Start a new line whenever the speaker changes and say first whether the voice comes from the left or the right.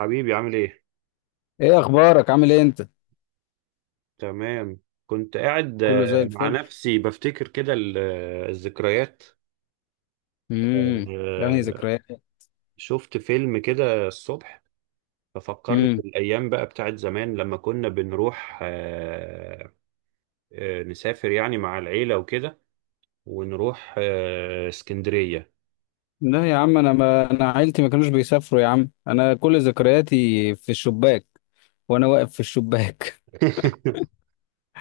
right: حبيبي، عامل ايه؟
left: ايه اخبارك؟ عامل ايه انت؟
right: تمام. كنت قاعد
left: كله زي
right: مع
left: الفل.
right: نفسي بفتكر كده الذكريات.
left: امم يعني
right: آه،
left: ذكريات.
right: شفت فيلم كده الصبح. ففكرني
left: امم
right: بالأيام بقى بتاعت زمان لما كنا بنروح نسافر يعني مع العيلة وكده، ونروح اسكندرية.
left: لا يا عم، انا، ما انا عيلتي ما كانوش بيسافروا يا عم. انا كل ذكرياتي في الشباك، وانا واقف في الشباك.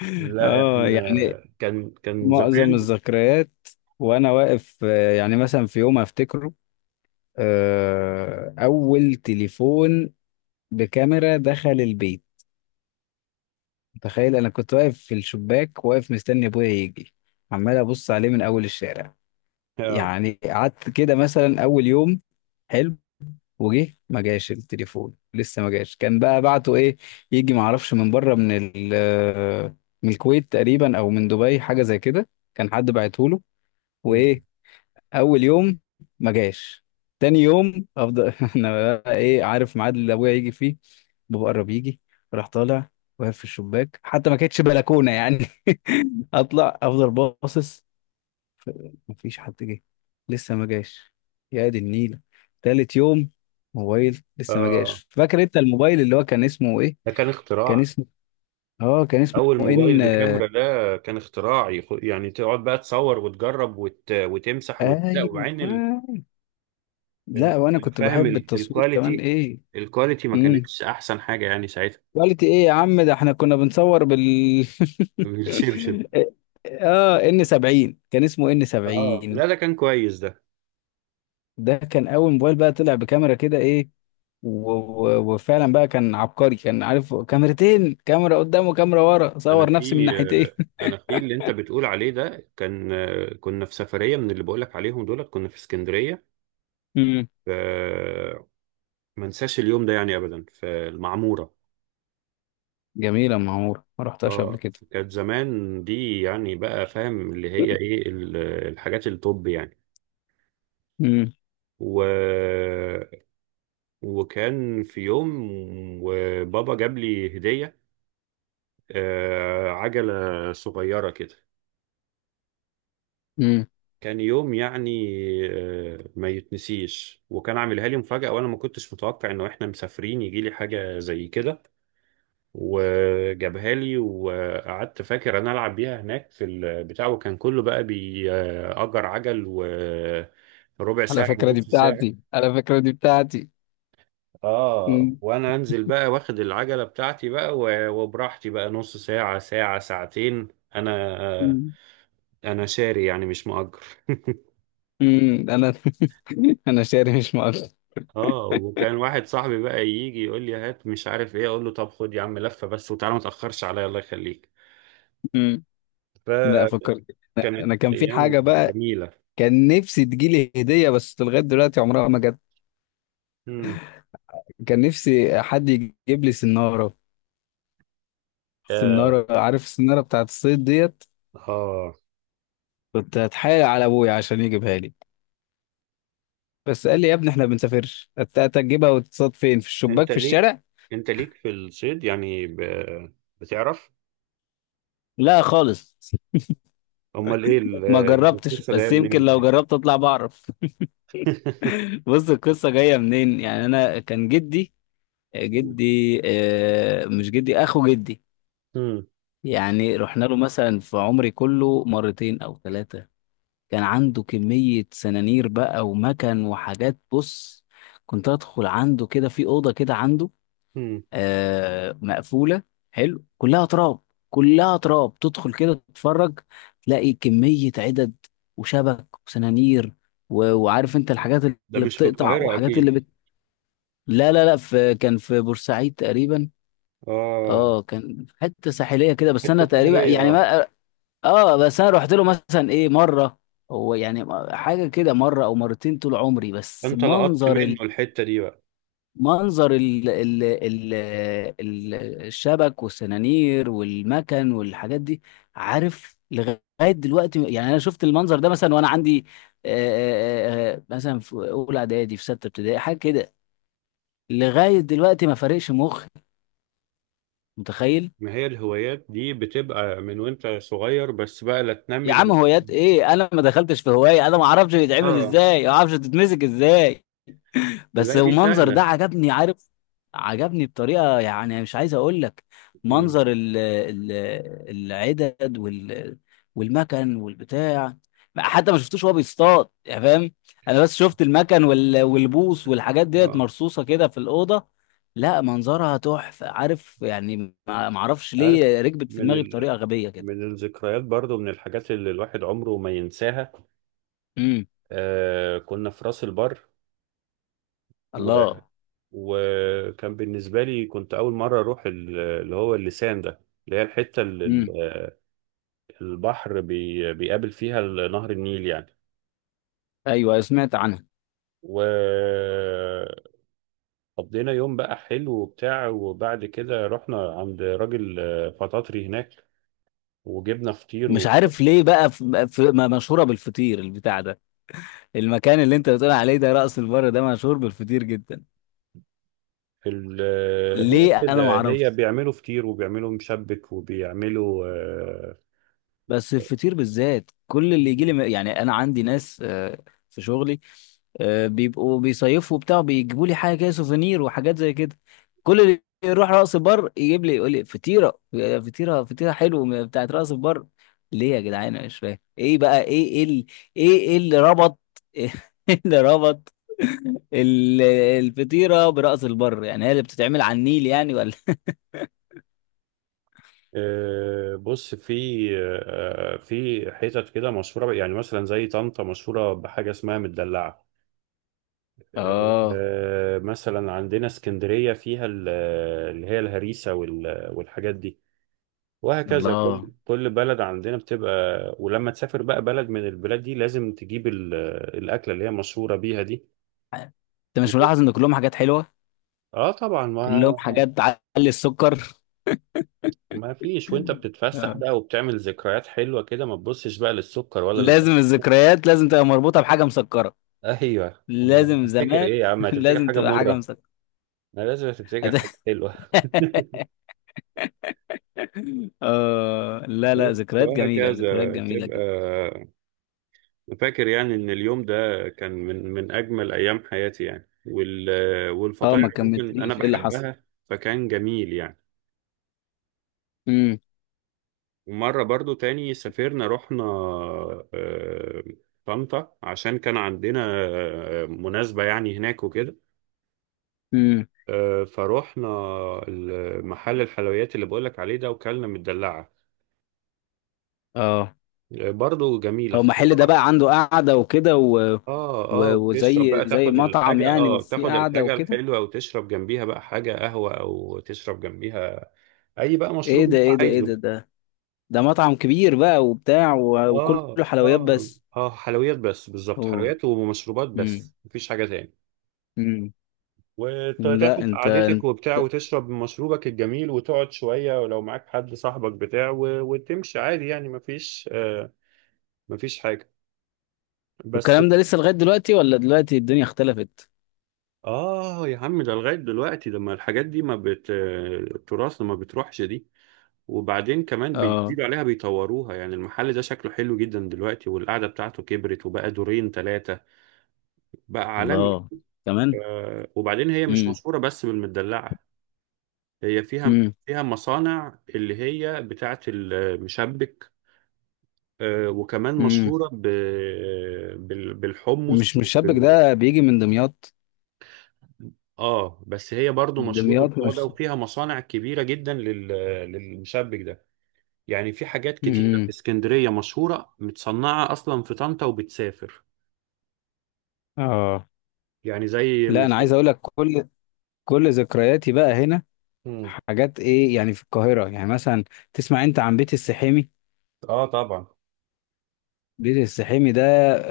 right: لا، احنا
left: اه يعني
right: كان
left: معظم
right: زمان.
left: الذكريات وانا واقف، يعني مثلا في يوم افتكره، اول تليفون بكاميرا دخل البيت. تخيل، انا كنت واقف في الشباك، واقف مستني ابويا يجي، عمال ابص عليه من اول الشارع.
right: اه.
left: يعني قعدت كده مثلا اول يوم، حلو، وجه ما جاش. التليفون لسه ما جاش. كان بقى بعته ايه، يجي ما اعرفش من بره، من ال من الكويت تقريبا او من دبي، حاجه زي كده. كان حد بعته له. وايه، اول يوم ما جاش. تاني يوم افضل انا بقى، ايه، عارف ميعاد اللي ابويا يجي فيه، بابا قرب يجي، راح طالع واقف في الشباك. حتى ما كانتش بلكونه يعني اطلع افضل باصص. ف- مفيش حد جه، لسه ما جاش. يا دي النيلة. تالت يوم، موبايل لسه ما
right: آه،
left: جاش. فاكر انت الموبايل اللي هو كان اسمه ايه؟
right: ده كان
left: كان
right: اختراع.
left: اسمه، اه كان اسمه
right: اول موبايل
left: ان،
right: بكاميرا، ده كان اختراعي، يعني تقعد بقى تصور وتجرب وتمسح لا،
left: ايوه
right: وبعدين
left: آه. لا،
right: ال-
left: وانا كنت
right: فاهم
left: بحب التصوير كمان،
right: الكواليتي.
left: ايه.
right: الكواليتي ما
left: امم
right: كانتش احسن حاجه يعني ساعتها.
left: كواليتي ايه يا عم؟ ده احنا كنا بنصور بال
right: بالشبشب.
left: اه، ان 70 كان اسمه ان
right: اه، لا
left: 70.
right: ده كان كويس ده.
left: ده كان اول موبايل بقى طلع بكاميرا كده، ايه. و- و- وفعلا بقى كان عبقري. كان عارف، كاميرتين، كاميرا قدام وكاميرا ورا.
right: انا
left: صور
right: في
left: نفسي من ناحيتين.
right: انا في اللي انت بتقول عليه ده، كان كنا في سفريه من اللي بقولك عليهم دولت، كنا في اسكندريه.
left: امم
right: ف- ما انساش اليوم ده يعني ابدا في المعموره.
left: جميلة معمورة، ما رحتهاش قبل
right: اه.
left: كده.
right: كانت زمان دي، يعني بقى فاهم اللي هي ايه، الحاجات الطب يعني.
left: امم
right: و... وكان في يوم، وبابا جاب لي هدية، عجلة صغيرة كده.
left: امم
right: كان يوم يعني ما يتنسيش، وكان عاملها لي مفاجأة، وانا ما كنتش متوقع انه احنا مسافرين يجي لي حاجة زي كده. وجابها لي، وقعدت فاكر انا العب بيها هناك في البتاع، وكان كله بقى بيأجر عجل، وربع
left: على
right: ساعة
left: فكرة دي
right: ونص ساعة.
left: بتاعتي، على فكرة دي بتاعتي.
right: اه،
left: امم
right: وانا انزل بقى واخد العجلة بتاعتي بقى، وبراحتي بقى، نص ساعة، ساعة، ساعتين. انا آه،
left: امم
right: انا شاري، يعني مش مؤجر.
left: انا انا شاري مش مؤاخذة.
right: اه، وكان واحد صاحبي بقى يجي يقول لي هات، مش عارف ايه، اقول له طب خد يا عم لفة بس، وتعالى ما تأخرش عليا، الله يخليك.
left: امم لا،
right: فكانت
left: فكرت انا، أنا كان في
right: ايام
left: حاجة بقى.
right: جميلة.
left: كان نفسي تجيلي هدية، بس لغاية دلوقتي عمرها ما جت.
right: مم.
left: كان نفسي حد يجيب لي سنارة، سنارة. عارف السنارة بتاعت الصيد ديت؟
right: اه،
left: كنت هتحايل على ابويا عشان يجيبها لي، بس قال لي يا ابني احنا ما بنسافرش، هتجيبها وتتصاد فين؟ في الشباك
right: انت
left: في
right: ليك
left: الشارع؟
right: انت ليك في الصيد يعني، بتعرف؟
left: لا خالص،
right: امال ايه
left: ما جربتش،
right: القصه جايه
left: بس يمكن
right: منين
left: لو
right: طيب؟
left: جربت اطلع بعرف. بص، القصه جايه منين؟ يعني انا، كان جدي،
right: مم.
left: جدي، مش جدي، اخو جدي.
right: مم.
left: يعني رحنا له مثلا في عمري كله مرتين او ثلاثه. كان عنده كميه سنانير بقى، ومكن وحاجات. بص، كنت ادخل عنده كده في اوضه كده عنده،
right: مم.
left: مقفوله. حلو. كلها تراب، كلها تراب. تدخل كده تتفرج، تلاقي كميه عدد، وشبك وسنانير، و- وعارف انت الحاجات
right: ده
left: اللي
right: مش في
left: بتقطع،
right: القاهره
left: وحاجات
right: اكيد؟
left: لا، في، كان في بورسعيد تقريبا.
right: اه.
left: اه، كان في حته ساحليه كده. بس
right: حته
left: انا تقريبا
right: ساحليه.
left: يعني
right: اه.
left: ما، اه، بس انا رحت له مثلا ايه، مره، هو يعني، حاجه كده مره او مرتين طول عمري. بس
right: انت لقطت منه
left: منظر،
right: الحته دي بقى؟
left: منظر ال الشبك والسنانير والمكن والحاجات دي. عارف لغاية دلوقتي يعني؟ أنا شفت المنظر ده مثلا وأنا عندي، مثلا في أولى إعدادي، في ستة ابتدائي، حاجة كده. لغاية دلوقتي ما فارقش مخي، متخيل.
right: ما هي الهوايات دي بتبقى من وانت صغير، بس بقى لا تنمي
left: يا عم
right: الهو...
left: هوايات إيه؟ أنا ما دخلتش في هواية، أنا ما أعرفش بيتعمل
right: اه،
left: إزاي، ما أعرفش تتمسك إزاي. بس
right: لا دي
left: المنظر ده
right: سهله.
left: عجبني، عارف؟ عجبني بطريقة يعني مش عايز اقول لك.
right: مم.
left: منظر ال العدد وال، والمكن والبتاع. حتى ما شفتوش وهو بيصطاد، يعني فاهم؟ انا بس شفت المكن وال، والبوص والحاجات ديت،
right: اه،
left: مرصوصة كده في الأوضة. لا منظرها تحفة عارف يعني. ما اعرفش
right: عارف.
left: ليه ركبت في
right: من
left: دماغي
right: ال...
left: بطريقة غبية كده.
right: من الذكريات برضو، من الحاجات اللي الواحد عمره ما ينساها.
left: امم
right: كنا في راس البر. و...
left: الله.
right: وكان بالنسبة لي، كنت أول مرة أروح اللي هو اللسان ده، اللي هي الحتة اللي
left: امم
right: البحر بيقابل فيها نهر النيل يعني.
left: ايوه سمعت عنها.
right: وقضينا يوم بقى حلو وبتاع، وبعد كده رحنا عند راجل فطاطري هناك، وجبنا فطير
left: مش
right: و...
left: عارف ليه بقى، مشهورة بالفطير البتاع ده. المكان اللي انت بتقول عليه ده، رأس البر ده مشهور بالفطير جدا،
right: ال... آه، هي
left: ليه؟
right: كده.
left: انا ما
right: هي
left: اعرفش.
right: بيعملوا فطير، وبيعملوا مشبك، وبيعملوا
left: بس الفطير بالذات، كل اللي يجي
right: آه،
left: لي، يعني انا عندي ناس، في شغلي، بيبقوا بيصيفوا وبتاع، بيجيبوا لي حاجه كده، سوفينير وحاجات زي كده. كل اللي يروح راس البر يجيب لي، يقول لي فطيره، فطيره حلوه بتاعت راس البر. ليه يا جدعان؟ انا مش فاهم ايه بقى، ايه إيه اللي ربط ايه اللي ربط ال- الفطيره براس البر؟ يعني هي اللي بتتعمل على النيل يعني، ولا؟
right: بص، في حتت كده مشهورة، يعني مثلا زي طنطا مشهورة بحاجة اسمها مدلعة.
left: اه.
right: مثلا عندنا اسكندرية فيها اللي هي الهريسة والحاجات دي. وهكذا كل
left: الله.
right: كل بلد عندنا بتبقى. ولما تسافر بقى بلد من البلاد دي، لازم تجيب الأكلة اللي هي مشهورة بيها دي.
left: انت مش ملاحظ ان كلهم حاجات حلوه؟
right: اه، طبعا. ما
left: كلهم حاجات تعلي السكر.
right: ما فيش، وانت بتتفسح
left: آه.
right: بقى وبتعمل ذكريات حلوة كده، ما تبصش بقى للسكر ولا.
left: لازم الذكريات لازم تبقى مربوطة بحاجة مسكرة.
right: ايوه، امال
left: لازم
right: هتفتكر
left: زمان.
right: ايه يا عم؟ هتفتكر
left: لازم
right: حاجه
left: تبقى حاجة
right: مره؟
left: مسكرة.
right: ما لازم تفتكر حاجه حلوه.
left: آه لا لا،
right: بس،
left: ذكريات جميلة، ذكريات
right: وهكذا
left: جميلة
right: تبقى.
left: جدا.
right: أنا فاكر يعني ان اليوم ده كان من اجمل ايام حياتي، يعني
left: اه،
right: والفطاير
left: ما
right: عموماً انا
left: كملتليش، ايه اللي حصل؟
right: بحبها، فكان جميل يعني.
left: امم
right: ومره برضو تاني سافرنا، رحنا آه، طنطا، عشان كان عندنا مناسبه يعني هناك وكده.
left: امم
right: فروحنا محل الحلويات اللي بقولك عليه ده، وكلنا مدلعه.
left: اه،
right: برضه جميل
left: هو محل ده
right: اختراع.
left: بقى عنده قعدة وكده، و...
right: اه، اه،
left: و...
right: وتشرب
left: وزي،
right: بقى،
left: زي مطعم يعني، وفي
right: تاخد
left: قعدة
right: الحاجة
left: وكده.
right: الحلوة وتشرب جنبيها بقى حاجة قهوة، او تشرب جنبيها. اي بقى
left: ايه
right: مشروب
left: ده
right: انت
left: ايه ده ايه ده
right: عايزه.
left: ده ده مطعم كبير بقى وبتاع، و... وكله
right: اه،
left: حلويات
right: اه،
left: بس.
right: اه، حلويات بس بالظبط.
left: اوه.
right: حلويات ومشروبات بس، مفيش حاجة تاني.
left: امم لا،
right: وتاخد
left: انت
right: قعدتك
left: انت
right: وبتاع، وتشرب مشروبك الجميل، وتقعد شوية، ولو معاك حد صاحبك بتاع وتمشي عادي، يعني مفيش حاجة بس.
left: والكلام ده لسه لغاية دلوقتي، ولا دلوقتي الدنيا اختلفت؟
right: آه يا عم، ده لغاية دلوقتي. لما الحاجات دي ما بت التراث، ما بتروحش دي. وبعدين كمان
left: اه،
right: بيزيدوا عليها، بيطوروها، يعني المحل ده شكله حلو جدا دلوقتي، والقعدة بتاعته كبرت وبقى دورين ثلاثة. بقى عالمي.
left: الله، كمان.
right: وبعدين هي مش
left: امم
right: مشهورة بس بالمدلعة. هي فيها
left: امم
right: فيها مصانع اللي هي بتاعة المشبك، وكمان
left: امم
right: مشهورة بالحمص.
left: مش شابك ده بيجي من دمياط؟
right: اه، بس هي برضو مشهورة
left: دمياط
right: بالموضوع ده،
left: مش،
right: وفيها مصانع كبيرة جدا للمشبك ده. يعني في حاجات كتيرة في
left: امم
right: اسكندرية مشهورة متصنعة أصلا في طنطا وبتسافر،
left: اه.
right: يعني زي
left: لا
right: مش.
left: انا عايز اقول لك، كل ذكرياتي بقى هنا
right: مم.
left: حاجات ايه؟ يعني في القاهرة يعني مثلا، تسمع انت عن بيت السحيمي؟
right: اه، طبعا.
left: بيت السحيمي ده،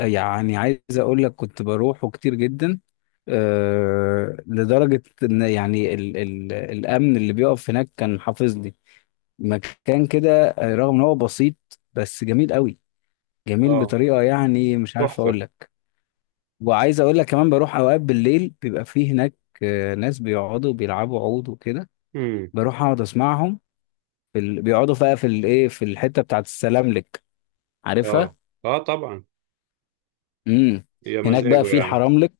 left: يعني عايز اقول لك كنت بروحه كتير جدا. أه لدرجة ان يعني ال الامن اللي بيقف هناك كان حافظ لي مكان كده، رغم ان هو بسيط، بس جميل قوي. جميل
right: اه،
left: بطريقة يعني مش عارف
right: تحفة.
left: اقول لك. وعايز اقول لك كمان، بروح اوقات بالليل، بيبقى فيه هناك، ناس بيقعدوا بيلعبوا عود وكده.
right: امم.
left: بروح اقعد اسمعهم. بيقعدوا بقى في الايه، في الحتة بتاعت السلاملك،
right: اه،
left: عارفها؟
right: اه، طبعا.
left: امم
right: يا
left: هناك بقى
right: مزاجه
left: في
right: يا عم.
left: الحراملك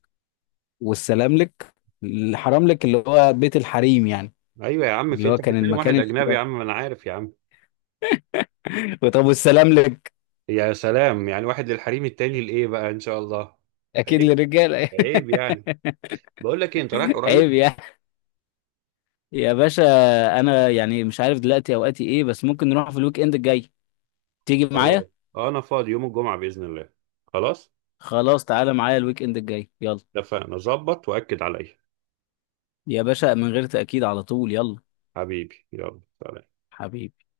left: والسلام لك. الحرام لك اللي هو بيت الحريم يعني،
right: ايوه يا عم، في
left: اللي هو
right: انت
left: كان
right: بتتكلم
left: المكان
right: واحد اجنبي؟ يا
left: اللي...
right: عم ما انا عارف يا عم.
left: طب والسلام لك؟
right: يا سلام! يعني واحد للحريم، التاني لايه بقى ان شاء الله؟
left: اكيد
right: عيب.
left: للرجاله.
right: عيب يعني. بقول لك ايه، انت رايح
left: عيب
right: قريب؟
left: يعني. يا باشا انا يعني مش عارف دلوقتي اوقاتي ايه، بس ممكن نروح في الويك اند الجاي، تيجي
right: خلاص،
left: معايا؟
right: انا فاضي يوم الجمعة بإذن الله. خلاص،
left: خلاص، تعالى معايا الويك اند الجاي يلا.
right: اتفقنا. ظبط وأكد عليا.
left: يا باشا، من غير تأكيد، على طول يلا.
right: حبيبي، يلا سلام.
left: حبيبي.